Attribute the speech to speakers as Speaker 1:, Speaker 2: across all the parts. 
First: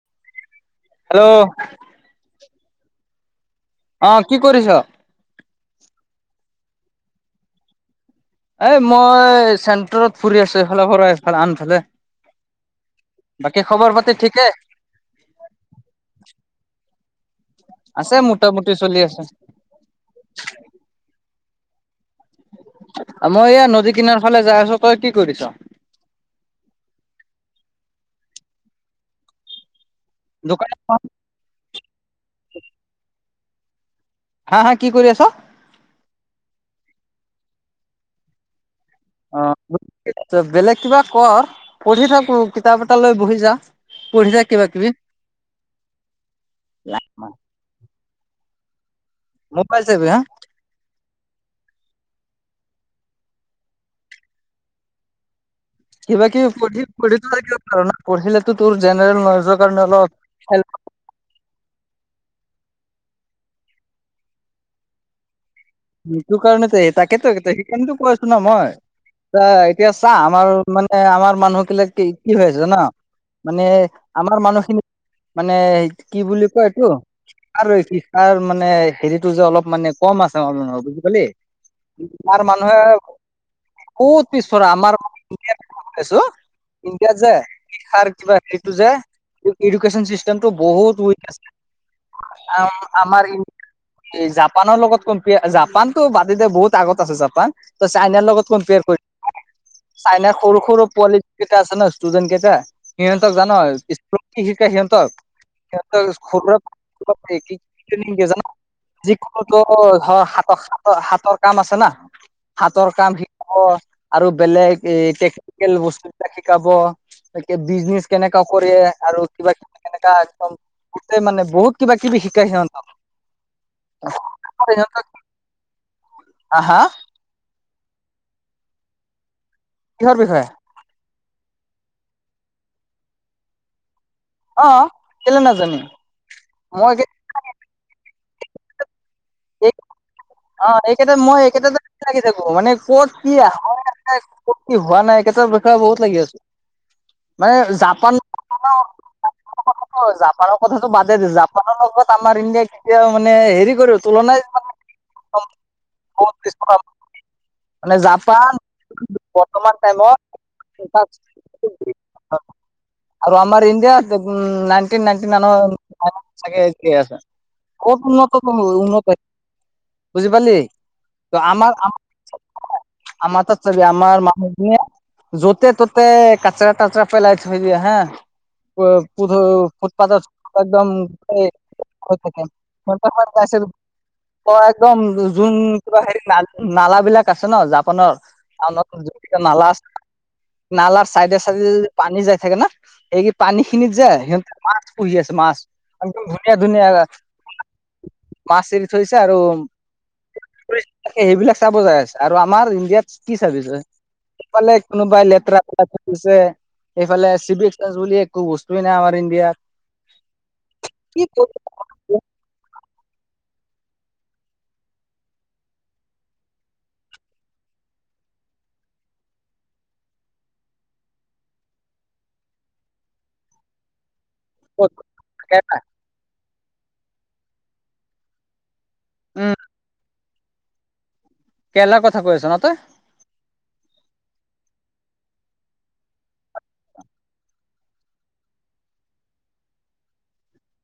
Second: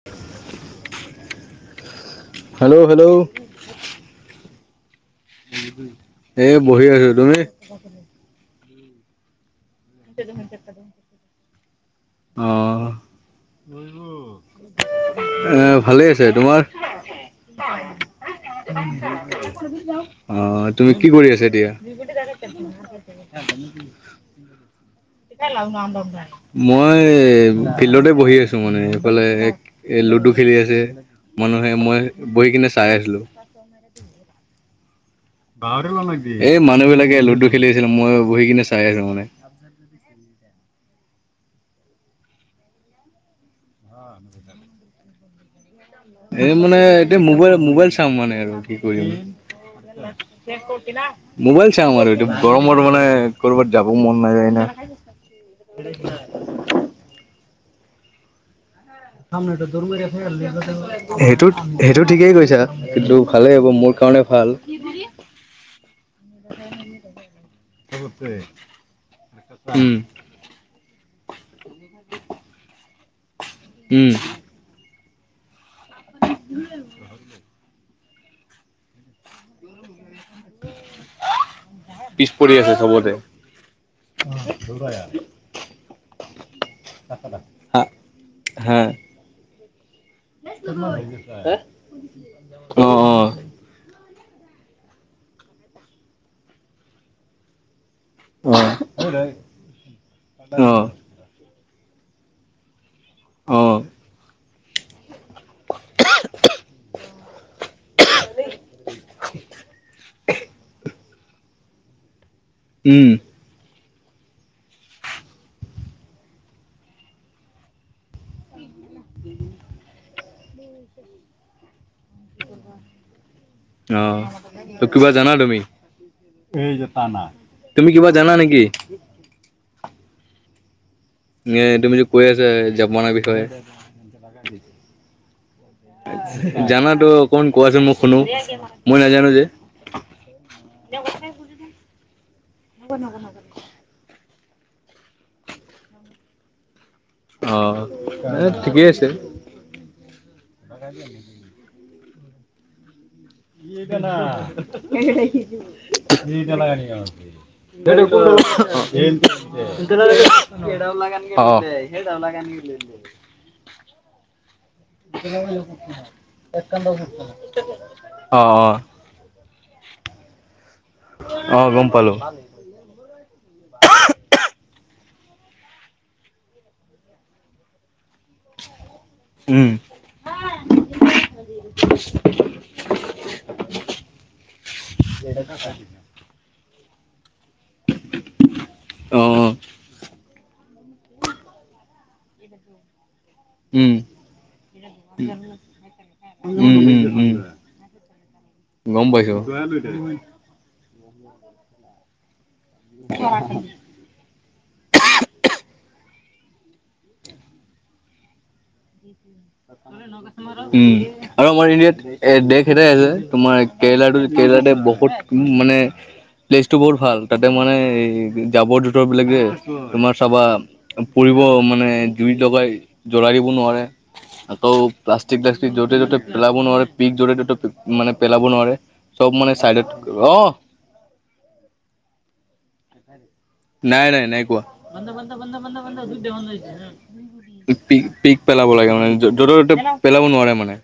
Speaker 1: [inaudible]
Speaker 2: Hello.
Speaker 1: Hello hello.
Speaker 2: অ' কি কৰিছ।
Speaker 1: এ বহি আছো, তুমি? [inaudible]
Speaker 2: এই মই চেণ্টাৰত ফুৰি আছো, এইফালে পৰা এইফালে আনফালে
Speaker 1: অ'।
Speaker 2: বাকী খবৰ-পাতি ঠিকে?
Speaker 1: এ ভালে আছে, তোমাৰ?
Speaker 2: আছে মোটামুটি চলি আছে
Speaker 1: অ' তুমি কি কৰি আছা, এতিয়া। ডাইৰেক্ট দেখোন।
Speaker 2: মই এয়া নদী কিনাৰ ফালে যাই আছো। তই কি কৰিছ
Speaker 1: [unintelligible] মই ফিল্ডতে বহি আছো মানে, এফালে এ লুডু খেলি
Speaker 2: দোকান
Speaker 1: আছে। মানুহে মই বহি কিনে চাই আছিলো। [inaudible]
Speaker 2: হা, হা কি কৰি আছা?
Speaker 1: পাহৰি মানুহ যি, এই মানুহ বিলাকে লুডু খেলি আছে ন, মইও বহি কিনে চাই আছো মানে।
Speaker 2: অ বেলেগ কিবা কৰ পঢ়ি থাকো কিতাপ এটা লৈ বহি যা পঢ়িছা কিবা-কিবি
Speaker 1: এই মানে এতিয়া মোবাইল মোবাইল চাম মানে আৰু কি কৰিম
Speaker 2: মোবাইল চাবি হা
Speaker 1: মোবাইল চাওঁ আৰু এইটো গৰমত মানে কৰবাত যাবও মন নাযায় না [unintelligible]
Speaker 2: বাকী সতিক ন পঢ়িলো তোৰ জেনেৰেল নলেজৰ কাৰণে অলপ হেল্প,
Speaker 1: [unintelligible] সেইটোত সেইটো ঠিকেই কৈছা কিন্তু ভালেই হ'ব মোৰ কাৰণে ভাল
Speaker 2: সেইটো কাৰণে তাকেতো সেইকাৰণে কৈ আছো ন মই এ এতিয়া
Speaker 1: উম
Speaker 2: চা আমাৰ মানে আমাৰ মানুহ কিলাক কি কি হৈ আছে জানো মানে
Speaker 1: উম
Speaker 2: আমাৰ মানুহ খিনি মানে কি বুলি কয় ইটো আৰু কি তাৰ মানে হেৰিটো যে অলপ মানে কম আছে ওজনত বুজি পালি
Speaker 1: পিছ
Speaker 2: তাৰ
Speaker 1: পৰি আছে
Speaker 2: মানুহে
Speaker 1: চবতে।
Speaker 2: বহুত পিছপৰা আমাৰ আছো ইণ্ডিয়াত যে শিকাৰ কিবা ইটো
Speaker 1: হা
Speaker 2: যে এডুকেশন চিছ কুইসনটো বহুত উই আ
Speaker 1: অ
Speaker 2: আমাৰ ই ই জাপানৰ লগত কম্পি জাপানতো বাদে দিয়া বহুত আগত আছে জাপান ত চাইনাৰ লগত
Speaker 1: অ অ
Speaker 2: কম্পেয়াৰ কৰি চাইনাৰ সৰু সৰু
Speaker 1: অ
Speaker 2: পোৱালী কেইটা আছে ন ষ্টুডেণ্ট কেইটা সিহঁতক জানো
Speaker 1: অ
Speaker 2: স্কুলত কি শিকাই সিহঁতক [unintelligible] হাটো হতো হাতৰ কাম আছে না হাতৰ কাম
Speaker 1: উম
Speaker 2: ম আৰু বেলেগ টেকনিকেল বস্তুবিলাক শিকাব তাকে বিজনেচ কেনেকা কৰে আৰু কিবা কেনেকা একদম গোটেই মানে বহুত কিবা কিবি শিকাই সিহঁতক
Speaker 1: আহ ত
Speaker 2: সিহঁতক
Speaker 1: 'কিবা জানা তুমি এই
Speaker 2: হা
Speaker 1: যে তুমি কিবা জানা নেকি?
Speaker 2: কিহৰ বিষয়ে
Speaker 1: এ তুমি যে কৈ আছে জাপানাৰ বিষয়ে
Speaker 2: অ কেলে নাজানে
Speaker 1: জানাতো অকনমান কোৱাচোন মোক শুনো মই নাজানো যে
Speaker 2: এই অঁ এইকেইতা মই এইকেইটা যে চিনাকি থাকো মানে কত কি আহুং। ক'ত কি হোৱা নাই একেইটাৰ বিষয়ে বহুত লাগি আছো।
Speaker 1: অ
Speaker 2: মানে জাপান
Speaker 1: এ
Speaker 2: ঘটনা
Speaker 1: ঠিকেই আছে
Speaker 2: হল। জাপানৰ কথাটো বাদে দে জাপানৰ লগত আমাৰ ইণ্ডিয়াই কেতিয়াও মানে হেৰি কৰি তুলনাই
Speaker 1: [unintelligible]
Speaker 2: মানে জাপান বৰ্তমান টাইমত
Speaker 1: [unintelligible]
Speaker 2: আৰু আমাৰ ইণ্ডিয়া আছে উম নাইন নাইনটি নাইনৰ আৰু চাগে এতিয়াও আছা, বহুত
Speaker 1: অ অ
Speaker 2: উন্নত উন্নতি হয় বুজি পালি ত
Speaker 1: অ
Speaker 2: আমাৰ
Speaker 1: গম
Speaker 2: আমাৰ
Speaker 1: পালো
Speaker 2: আমাৰ তাত চাবি, আমাৰ মানুখিনিয়ে য'তে ত'তে কাচৰা তাচৰা পেলাই থৈ দিয়ে হা। পই
Speaker 1: উম
Speaker 2: ফুটপাথ ফুটপাথত একদম এই [unintelligible] অ একদম যোন কিবা হেৰিত নালা বিলাক আছে ন জাম্প খনৰ, অঁ যি
Speaker 1: অ
Speaker 2: কেইটা নলা আছে নালাৰ চাইডে চাইডে পানী যায় থাকে না। এই কি পানী
Speaker 1: উম
Speaker 2: খিনিত যে সিহঁতে মাছ পুহি আছে মাছ। একদম ধুনীয়া
Speaker 1: উম
Speaker 2: ধুনীয়া
Speaker 1: উম উম
Speaker 2: মাছ এৰি
Speaker 1: গম
Speaker 2: থৈছে আৰু
Speaker 1: পাইছো
Speaker 2: সেইবিলাক চাব যায় আছে আৰু, আমাৰ ইণ্ডিয়াত কি চাবি যায়। এইফালে কোনোবাই লেতেৰা পেলাই থৈ দিছে এইফালে চিভিক চেন্স বুলি একো বস্তুৱে নাই। আমাৰ ইণ্ডিয়াত
Speaker 1: উম,
Speaker 2: কি
Speaker 1: আৰু
Speaker 2: কৰিবি
Speaker 1: আমাৰ এৰিয়াত এ দেশ এটাই আছে, তোমাৰ কেৰেলাটো কেৰেলাতে বহুত মানে প্লেচ টো বহুত ভাল, তাতে মানে এই জাবৰ জোথৰ বিলাকে তোমাৰ চাবা পৰিব মানে জুই জ্বলাই জ্বলাই দিব নোৱাৰে। আকৌ
Speaker 2: ক'ত।
Speaker 1: প্লাষ্টিক চালষ্টিলক য'তে য'তে পেলাব নোৱাৰে পিক যতে ততে মানে পেলাব নোৱাৰে, চব
Speaker 2: উম
Speaker 1: মানে চাইডত অঁ
Speaker 2: কেৰেলাৰ কথা কৈ আছ ন তই।
Speaker 1: নাই নাই নাই কোৱা। পিক পিক পেলাব লাগে মানে য'তে ত'তে পেলাব নোৱাৰে মানে।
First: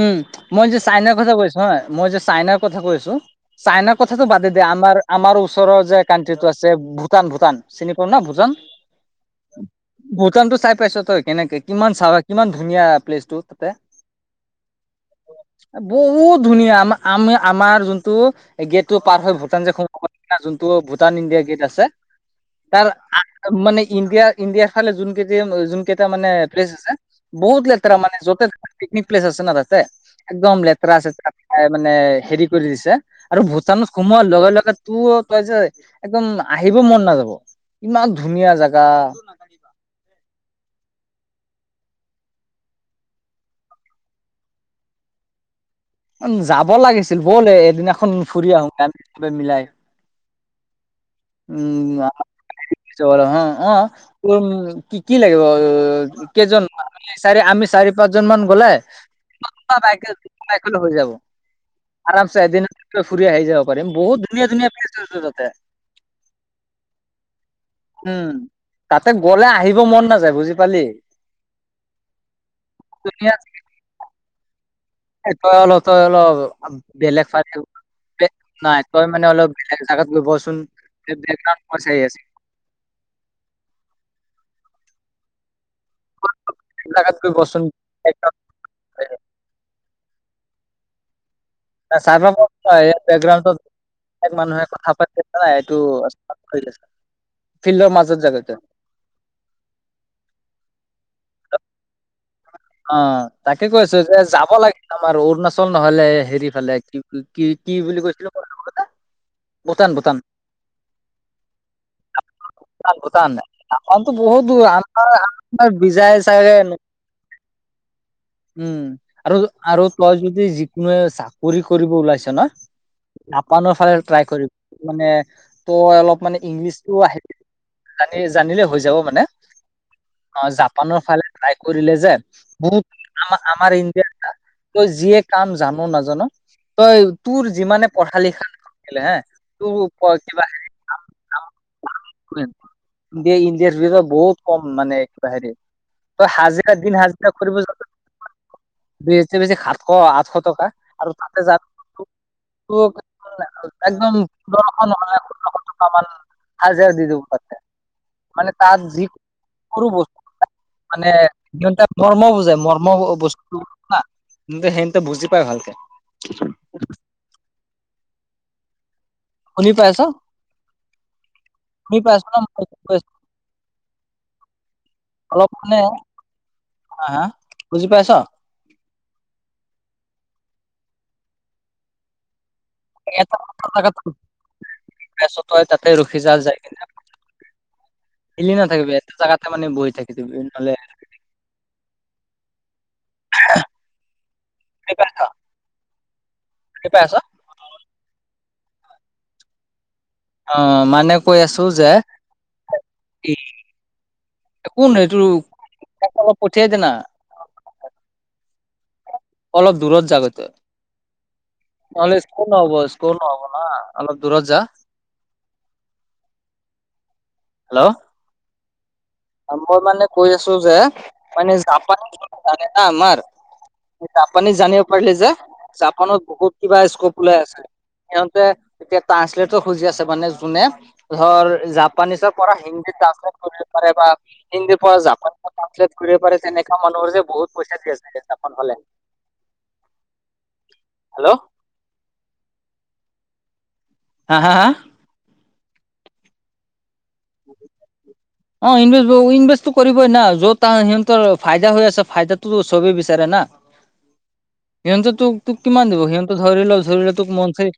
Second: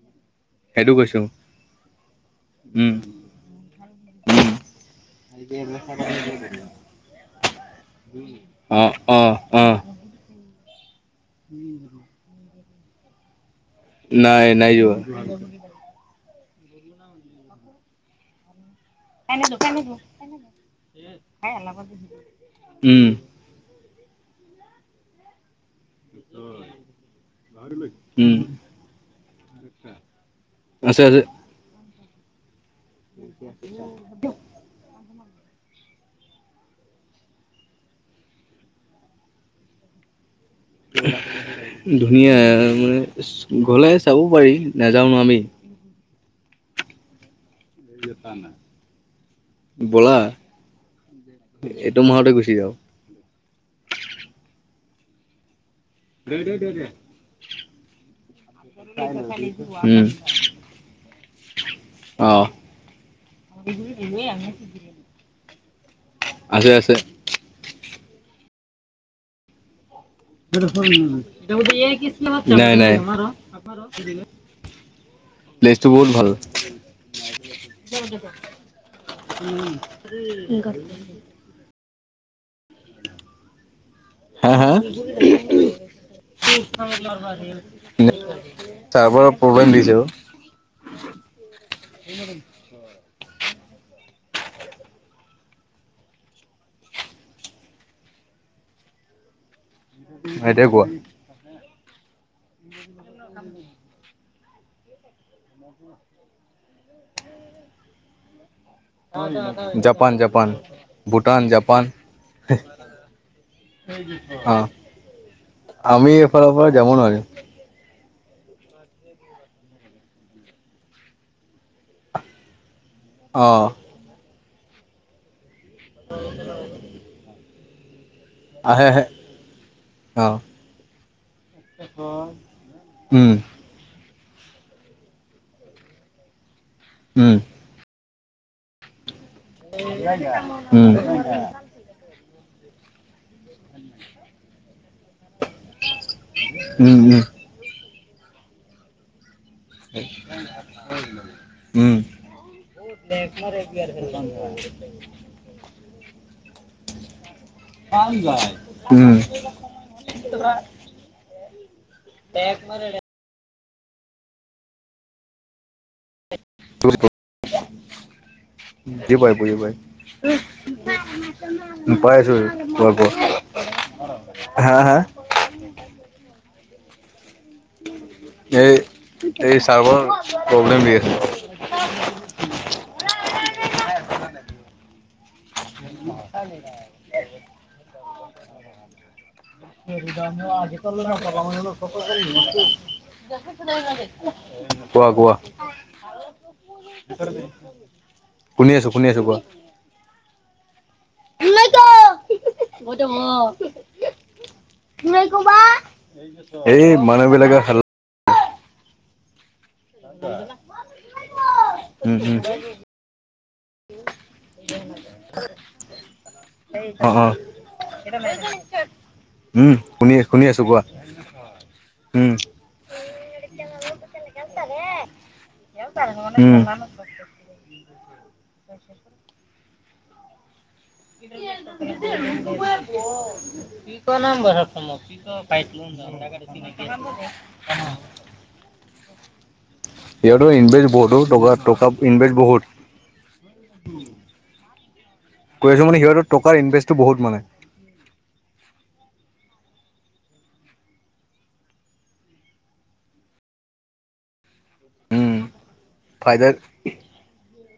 Speaker 2: উম মই যে চাইনাৰ কথা কৈছো হা মই যে চাইনাৰ কথা
Speaker 1: উম
Speaker 2: কৈছো। চাইনাৰ কথাটো
Speaker 1: উম
Speaker 2: বাদেই দে, আমাৰ আমাৰ ওচৰৰ যে কানণ্ট্ৰিটো আছে ভূটান ভূটান চিনি পোৱা নে ভূটান।
Speaker 1: অ অ অ
Speaker 2: ভূটানতটো চাই পাইছ তই কেনেকে কিমান চাব কিমান ধুনীয়া প্লেচ টো তাতে।
Speaker 1: নাই নাই যোৱা।
Speaker 2: বহুত ধুনীয়া, আম আমি আমাৰ যোনটো এই গেটটো পাৰ হৈ ভূটান যে সোম যোনটো ভূটান ইণ্ডিয়া গেট আছে, তাৰ
Speaker 1: উম
Speaker 2: মানে ইণ্ডিয়া ইণ্ডিয়াৰ ফালে যোন কেইট যোন কেইটা মানে প্লেছ আছে। বহুত লেতেৰা মানে
Speaker 1: উম
Speaker 2: যতে পিকনিক প্লেছ আছে ন তাতে, একদম লেতেৰা
Speaker 1: আছে আছে
Speaker 2: চেতেৰা। এ মানে হেৰি কৰি দিছে, আৰু ভূটানত সোমোৱাৰ লগে লগে তোৰ তই যে একদম আহিব মন নাযাব ইমান ধুনীয়া জেগা।
Speaker 1: ধুনীয়া মানে গ'লে চাব পাৰি নেযাওঁ ন আমি।
Speaker 2: উ যাব লাগিছিল ব'ল এদিনাখন ফুৰি আহোগৈ আমি চবে মিলাই।
Speaker 1: বলা এইটো মাহতে গুচি যাওঁ
Speaker 2: [unintelligible]
Speaker 1: দে দে দে দে
Speaker 2: আমি আমি চাৰি পাঁচ জন মান গ'লে বাইক
Speaker 1: উম
Speaker 2: হ'লেও হৈ যাব।
Speaker 1: অ
Speaker 2: আৰামচে এদিন ফুৰি আহি যাব পাৰিম বহুত ধুনীয়া ধুনীয়া প্লেচ আছে তাতে।
Speaker 1: আছে আছে।
Speaker 2: উম তাতে গ'লে আহিব মন নাযায়। বুজি পালি
Speaker 1: নাই নাই।
Speaker 2: এ তই অলপ
Speaker 1: প্লেচটো
Speaker 2: তই
Speaker 1: বহুত
Speaker 2: অলপ
Speaker 1: ভাল
Speaker 2: বেলেগ ফালে নাই তই মানে অলপ বেলেগ জাগাত গৈ বহ চোন বেকগ্ৰাউণ্ড আৱাজ আহি আছে।
Speaker 1: হা হা?
Speaker 2: বেলেগ জাগাত গৈ বচোন চাই পাব
Speaker 1: ছাৰ্ভাৰৰ প্ৰব্লেম দিছে ঔ।
Speaker 2: ছাৰ্ভাৰ প্ৰব্লেম নহয় এইটো বেকগ্ৰাউণ্ডত বেলেগ মানুহে কথা পাতি‌ আছে না এইটো ফিল্ডৰ মাজত যাগৈ তই।
Speaker 1: এটিয়া কোৱা।
Speaker 2: অঁ তাকে কৈ আছো যে যাব লাগে আমাৰ অৰুণাচল নহলে হেৰি ফালে কি কি কি বুলি কৈছিলো মই [unintelligible] Bhutan
Speaker 1: Japan
Speaker 2: Bhutan
Speaker 1: Japan Bhutan Japan.
Speaker 2: Bhutan আমাৰতো বহুত
Speaker 1: অ
Speaker 2: দূৰ আমাৰ আমাৰ
Speaker 1: আমি
Speaker 2: বিজাই
Speaker 1: এইফালৰ
Speaker 2: চাগে
Speaker 1: পৰা যাব নোৱাৰিম
Speaker 2: উম আৰু আৰু তই যদি যিকোনো চাকৰি কৰিব ওলাইছ ন
Speaker 1: অ
Speaker 2: জাপানৰ ফালে ট্ৰাই কৰিবি মানে তই অলপ মানে ইংলিছটো জানি জানিলে হৈ
Speaker 1: আহে
Speaker 2: যাব
Speaker 1: আহে
Speaker 2: মানে
Speaker 1: অ
Speaker 2: অঁ জাপানৰ ফালে ট্ৰাই কৰিলে যে বহুত
Speaker 1: উম
Speaker 2: আমাৰ তই যিয়ে কাম জান' নাজান' তই
Speaker 1: উম
Speaker 2: তোৰ যিমানে পঢ়া লিখা নাছিলে হে তোৰ
Speaker 1: উম।
Speaker 2: দে ইণ্ডিয়াৰ ভিতৰত বহুত কম মানে এক হেৰি তই হাজিৰা লেকিন
Speaker 1: উম
Speaker 2: হাজিৰা কৰিব [unintelligible] অঁ আঠশ টকা আৰু তাতে
Speaker 1: উম
Speaker 2: [unintelligible] তোৰ একদম ষোল্লশ নহয় সোতৰশ টকা মান হাজিৰা দি দিব পাৰে মানে তাত
Speaker 1: উম
Speaker 2: যি
Speaker 1: উম
Speaker 2: কোনো বস্তু মানে সিহঁতে মৰমো বুজে মৰম বস্তু সিহঁতে বুজি পায় ভালকে।
Speaker 1: বুজি পাই বুজি
Speaker 2: শুনি
Speaker 1: পাই।
Speaker 2: পাইছ শুনি
Speaker 1: পাই
Speaker 2: পাইছ
Speaker 1: আছো
Speaker 2: ন মই কি
Speaker 1: কোৱা
Speaker 2: কৈ
Speaker 1: কোৱা।
Speaker 2: আছো?
Speaker 1: হা হা?
Speaker 2: অলপ নে হা হা? বুজি পাইছ
Speaker 1: এই এই ছাৰ্ভাৰ প্ৰব্লেম দি আছে।
Speaker 2: [unintelligible] তই তাতে ৰখি যা যায় কিনে হিলি নাথাকিবি এটা জাগাতে মানে বহি থাকি দিবি নহ'লে
Speaker 1: [unintelligible] কোৱা কোৱা। শুনি
Speaker 2: শুনি পাইছ
Speaker 1: আছো শুনি আছো, কোৱা।
Speaker 2: অঁ মানে কৈ আছো যে ই কোন
Speaker 1: [inaudible]
Speaker 2: এইটো তাক অলপ পঠিয়াই দে
Speaker 1: এই
Speaker 2: না
Speaker 1: মানুহ বিলাকে হাল্লা
Speaker 2: অলপ দূৰত জাগৈ তই,
Speaker 1: উম
Speaker 2: নহলে
Speaker 1: উম
Speaker 2: একো ন'হব একৌ নহ'ব না অলপ দূৰত যা। হেল্ল'
Speaker 1: [inaudible]
Speaker 2: মই মানে
Speaker 1: শুনি
Speaker 2: কৈ
Speaker 1: শুনি
Speaker 2: আছো যে,
Speaker 1: কোৱা
Speaker 2: মানে জাপান
Speaker 1: উম
Speaker 2: জানে না আমাৰ জাপানীত জানিব পাৰিলে যে, জাপানত বহুত
Speaker 1: উম
Speaker 2: কিবা স্কোপ ওলাই আছে। সিহঁতে এতিয়া ট্ৰানঞ্চলেটৰ খুজি আছে, মানে যোনে ধৰ জাপানিজৰ পৰা হিন্দী ট্ৰানঞ্চলেট কৰিব পাৰে বা হিন্দী পৰা জাপান পাওঁতে ঘুৰি আহিব পাৰে তেনেকা মানু্হৰ যে বহুত পইচাত দি আছে জাপান ফালে। [inaudible]
Speaker 1: সিহতেও ইনভেষ্ট বহুতো
Speaker 2: হেল্ল'
Speaker 1: টকা টকা ইনভেষ্ট বহুত।
Speaker 2: হা হা হা
Speaker 1: কৈ আছো মানে সিহঁতৰ টকাৰ ইনভেষ্ট বহুত মানে।
Speaker 2: [inaudible] অঁ ইনভেচ বহু ইনভেষ্টটো কৰিবই না য'ত সিহঁতৰ ফাইদা হৈ আছে ফাইদাটো চবেই বিচাৰে না। সিহঁতে তোক
Speaker 1: উম
Speaker 2: তোক কিমান দিব সিহঁত
Speaker 1: ফাইদাৰ
Speaker 2: ধৰি ল ধৰিল তোক মনথলি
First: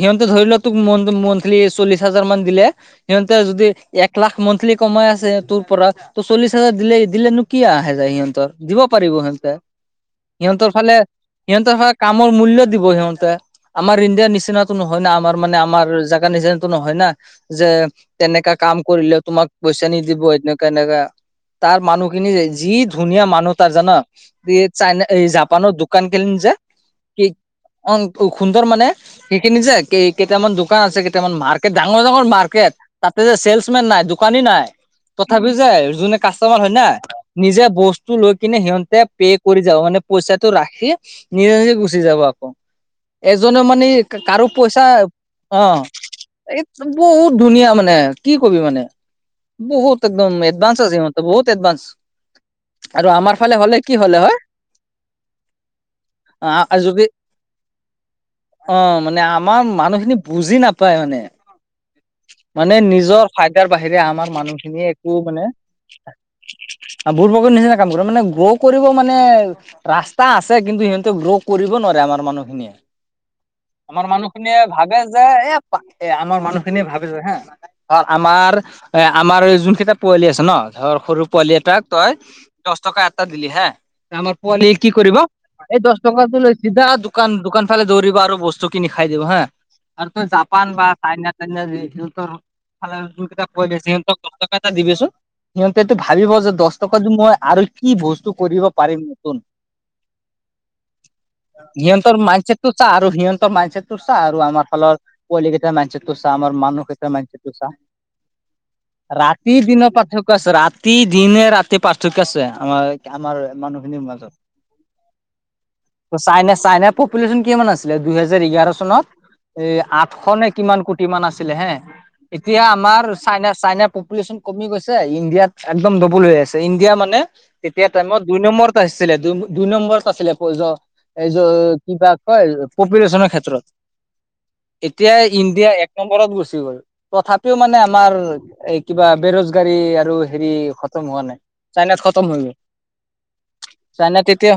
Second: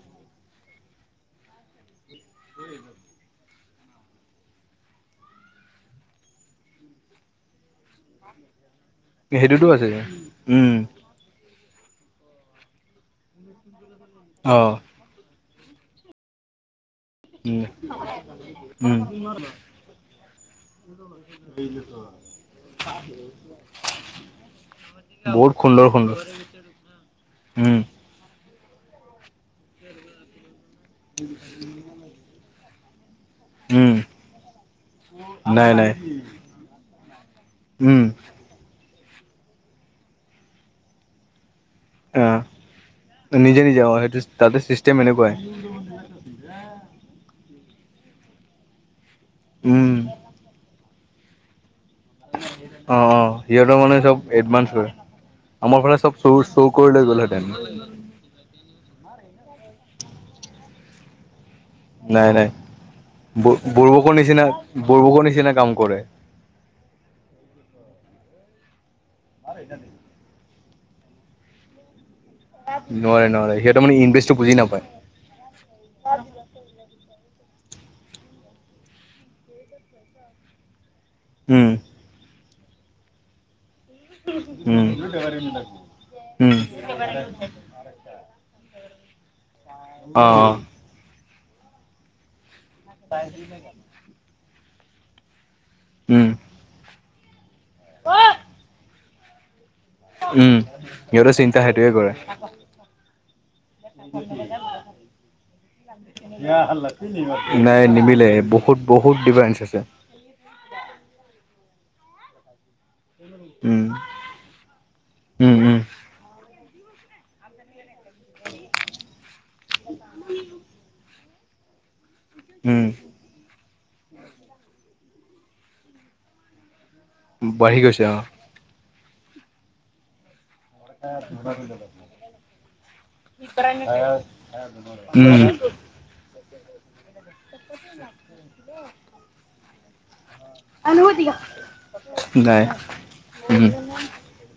Speaker 2: সিহঁতে ধৰি লোৱা তোক মন্ত মান্তলি চল্লিশ হাজাৰ মান দিলে। সিহঁতে যদি এক লাখ মন্থলি কমাই আছে তোৰ পৰা, ত চল্লিশ হাজাৰ দিলে দিলেনো কি আহে যায় সিহঁতৰ। দিব পাৰিব সিহঁতে।
Speaker 1: সেইটোতো আছে
Speaker 2: সিহঁতৰ
Speaker 1: উম
Speaker 2: ফালে সিহঁতে হয় কামৰ মূল্য দিব সিহঁতে, আমাৰ ইণ্ডিয়া
Speaker 1: অ
Speaker 2: নিচিনাতো ন হয় না আমাৰ মানে আমাৰ জেগা নিচিনা নহয় না,
Speaker 1: উম
Speaker 2: যে তেনেকা কাম
Speaker 1: উম
Speaker 2: কৰিলে তোমাক পইচা নিদিব এনেকা এনেকা। তাৰ মানুহখিনি যে, যি ধুনীয়া মানুহ তাৰ জান। চাইনা
Speaker 1: বহুত
Speaker 2: জাপানৰ
Speaker 1: সুন্দৰ
Speaker 2: দোকান
Speaker 1: সুন্দৰ
Speaker 2: খিনি যে কি
Speaker 1: উম
Speaker 2: অঁ সুন্দৰ মানে সেইখিনি যে কেইটামান দোকান আছে, কেইটামান মাৰ্কেট ডাঙৰ ডাঙৰ মাৰ্কেট। তাতে যে চেলচ মেন
Speaker 1: উম
Speaker 2: নাই। দো কানী নাই তথাপিও যে,
Speaker 1: নাই নাই
Speaker 2: যোনে কাষ্টমাৰ হয় না নিজে
Speaker 1: উম
Speaker 2: বস্ত লৈ কিনে সিহঁতে পে' কৰি যাব, মানে পইচাটো ৰাখে নিজে নিজে গূচি চি যাব
Speaker 1: অ
Speaker 2: আকৌ। এজনে
Speaker 1: নিজে নিজে
Speaker 2: মানে
Speaker 1: অ সেইটো
Speaker 2: কাৰো
Speaker 1: তাতে
Speaker 2: পইচা
Speaker 1: চিষ্টেম এনেকুৱাই
Speaker 2: অঁ এই বহুত ধুনীয়া মানে, কি কবি মানে।
Speaker 1: উম
Speaker 2: বহুত একদম এডভান্স আছে, ইহঁতে বহুত এডভান্স। আৰু
Speaker 1: অঁ অঁ
Speaker 2: আমাৰ ফালে হলে
Speaker 1: সিহঁতৰ
Speaker 2: কি
Speaker 1: মানে
Speaker 2: হলে
Speaker 1: চব
Speaker 2: হয়
Speaker 1: এটভাঞ্চ হয়। আমাৰ ফালে চব চুৰ চুৰ কৰি লৈ গ'লহেতেন।
Speaker 2: অঁ, মানে আমাৰ মানুহখিনি বুজি নাপায় মানে।
Speaker 1: নাই নাই
Speaker 2: মানে নিজৰ
Speaker 1: ব
Speaker 2: ফাইদাৰ বাহিৰে
Speaker 1: বৰবকৰ
Speaker 2: আমাৰ
Speaker 1: নিচিনা
Speaker 2: মানুহখিনি একো
Speaker 1: বৰবকৰ
Speaker 2: মানে
Speaker 1: নিচিনা কাম কৰে
Speaker 2: বুৰ্বকৰ নিচিনা কাম কৰে, মানে গ্ৰ' কৰিব মানে ৰাস্ত তা আছে, কিন্তু সিহঁতে গ্ৰ' কৰিব নোৱাৰে আমাৰ মানুহখিনিয়ে।
Speaker 1: নোৱাৰে নোৱাৰে সিহঁতে মানে
Speaker 2: আমাৰ
Speaker 1: ইনভেষ্টটো বুজি
Speaker 2: মানুহখিনিয়ে
Speaker 1: নাপায়
Speaker 2: ভাবে যে এ এ আমাৰ মানুহ খিনিয়ে ভাবিছে হা আমাৰ এ আমাৰ এই যোনকেইটা পোৱালি আছে ন, ধৰ সৰু পোৱালি
Speaker 1: উম
Speaker 2: এটাক তই দশ টকা এটা দিলি বা। আমাৰ পোৱালী কি
Speaker 1: উম
Speaker 2: কৰিব এই দশ টকাটো লৈ
Speaker 1: উম
Speaker 2: চিধা দোকান দোকান ফালে দৌৰিব আৰু বস্তু কিনি খাই দিব হা। আৰু
Speaker 1: অ
Speaker 2: তোৰ
Speaker 1: অ
Speaker 2: জাপান বা চাইনা টাইনা যি সিহঁতৰ ফালে যোনকেইটা পোৱালী আছে সিহঁতক দশ টকা এটা দিবিচোন। সিহঁতেটো
Speaker 1: উম
Speaker 2: ভাবিব যে দশ টকাটো মই আৰু কি বস্তু কৰিব পাৰিম নতুন।
Speaker 1: উম' সিঁহতে চিন
Speaker 2: সিহঁতৰ মাইণ্ডছেটটো চা আৰু সিহঁতৰ মাইণ্ডছেটটো আৰু আমাৰ ফালৰ পোৱালীকেইটাৰ মাইণ্ডচেটো চা আমাৰ মানুহ কেইটাৰ মাইণ্ড ছেটটো চা।
Speaker 1: নাই নিমিলে বহুত বহুত
Speaker 2: ৰাতি
Speaker 1: ডিফাৰেঞ্চ আছে
Speaker 2: দিনৰ পাৰ্থক্য আছে, ৰাতি, দিনে-ৰাতি পাৰ্থক্য আছে আমাৰ আমাৰ
Speaker 1: উম
Speaker 2: মানুহখিনিৰ মাজত।
Speaker 1: উম উম
Speaker 2: চাই-চাইনাৰ পপুলেশ্যন কিমান আছিলে দুহেজাৰ এঘাৰ চনত? এ' আঠশ নে কিমান কোটি মান আছিলে হে। এতিয়া আমাৰ চাইন-চাইনাৰ পপুলেশচন কমি গৈছে। ইণ্ডিয়াত একদম ডবল হৈ আছে। ইণ্ডিয়া মানে
Speaker 1: উম বাঢ়ি
Speaker 2: তেতিয়া
Speaker 1: গৈছে অ
Speaker 2: টাইমত দুই নম্বৰত আছিলে। দু-দুই নম্বৰত আছিলে। এই কিবা কয় পপুলেশ্যনৰ ক্ষেত্ৰত। এতিয়া
Speaker 1: উম
Speaker 2: ইণ্ডিয়া নম্বৰত গুচি গ'ল। তথাপিও মানে আমাৰ এই কিবা বেৰোজগাৰী আৰু হেৰি খতম হোৱা নাই, চাইনাত খতম হৈ গ'ল।
Speaker 1: নাই উম
Speaker 2: চাইনাত তেতিয়া,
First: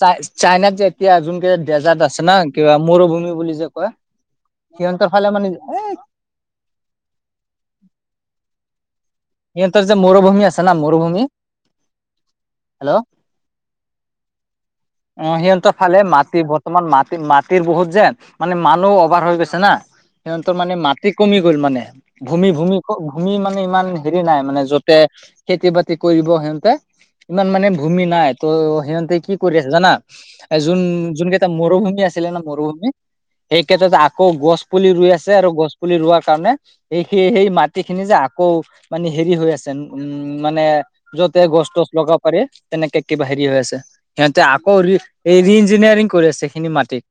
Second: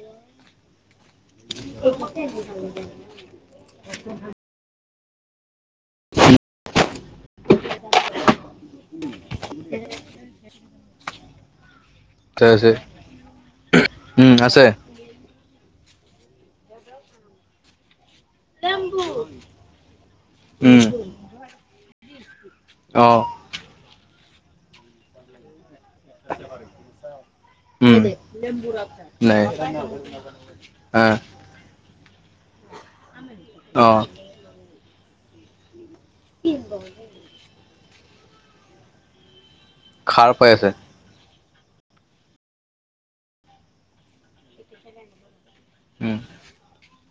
Speaker 2: চা-চাইনাত এতিয়া ডেজাৰ্ট আছে না কিবা মৰুভূমি বুলি যে কয় সিহঁতৰ ফালে মানে এ।
Speaker 1: [unintelligible]
Speaker 2: সিঁহতৰ যে মৰুভূমি আছে না মৰুভূমি
Speaker 1: আছে
Speaker 2: হেল্ল'
Speaker 1: উম' আছে।
Speaker 2: অ' সিহঁতৰ ফালে মাটি, বৰ্তমান মাটি-মাটিৰ বহুত যে মানে মানুহ অভাৰ হৈ গৈছে না, সিহঁতৰ মানে
Speaker 1: উম
Speaker 2: মাটি কমি গ'ল মানে।
Speaker 1: অ
Speaker 2: ভূমি-ভূমি-ভূমি মানে ইমান হেৰি নাই। মানে যতে খেতি-বাতি কৰিব সিহঁতে। ইমান মানে
Speaker 1: উম
Speaker 2: ভূমি নাই ত' সিঁহতে কি
Speaker 1: নাই
Speaker 2: কৰি আছে জানা এ জোন
Speaker 1: আহ
Speaker 2: জোন মৰুভূমি আছিলে ন' মৰুভূমি সেই
Speaker 1: অ
Speaker 2: ক্ষেত্ৰত আকৌ গছ পুলি ৰুই আছে আৰু গছ পুলি ৰোৱা কাৰনে সেই-সেই মাটি খিনি যে আকৌ মানে হেৰি হৈ আছে। উম
Speaker 1: খাৰ পাই
Speaker 2: মানে
Speaker 1: আছে
Speaker 2: যতে গছ-তছ লগাব পাৰি তেনেকে কিবা হেৰি হৈ আছে। সিহঁতে আকৌ এই ৰি-ইঞ্জিনিয়াৰিং
Speaker 1: উম
Speaker 2: কৰি আছে সেইখিনি মাটিত।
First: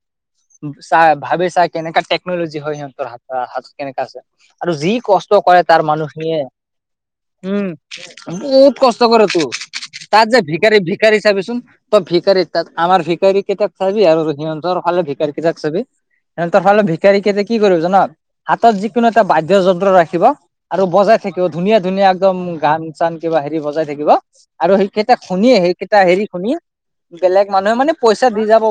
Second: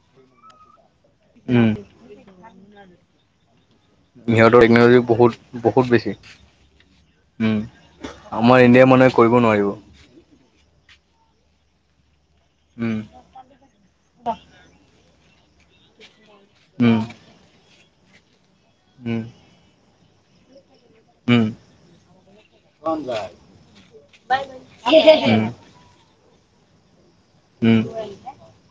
Speaker 2: চাই ভাবি চাই
Speaker 1: উম
Speaker 2: কেনেকা টেকনলজি হয় সিহঁতৰ হাত- হাত কেনেকা আছে
Speaker 1: সিহঁতৰ
Speaker 2: আৰু যি
Speaker 1: টেকন'লজি
Speaker 2: কষ্ট
Speaker 1: বহুত
Speaker 2: কৰে তাৰ
Speaker 1: বহুত বেছি
Speaker 2: মানুহখিনিয়ে। উম'
Speaker 1: আমাৰ
Speaker 2: বহুত
Speaker 1: ইণ্ডিয়াৰ
Speaker 2: কষ্ট
Speaker 1: মানুহে
Speaker 2: কৰে
Speaker 1: কৰিব
Speaker 2: তোৰ।
Speaker 1: নোৱাৰিব
Speaker 2: তাত যে ভিক্ষাৰী-ভিক্ষাৰী চাবিচোন তই ভিক্ষাৰী তাত
Speaker 1: উম
Speaker 2: আ' ভিক্ষাৰী কেইটা চাবি আৰু সিহঁতৰ ফালে ভিক্ষাৰী কেইটাক চাবি সিহঁতৰ ফালে
Speaker 1: উম
Speaker 2: ভিক্ষাৰী কেইটা কি কৰিব জান' হাতত যিকোনো
Speaker 1: উম
Speaker 2: এটা বাদ্য যন্ত্ৰ ৰাখিব আৰু বজাই থাকিব
Speaker 1: উম
Speaker 2: ধুনীয়া-ধুনীয়া একদম গান-চান কিবা হেৰি বজাই থাকিব আৰু সেইকেইটা
Speaker 1: উম
Speaker 2: শুনিয়ে সেইকেইটা হেৰি শুনি বেলেগ মানুহে
Speaker 1: উম
Speaker 2: মানে পইচা দি যাব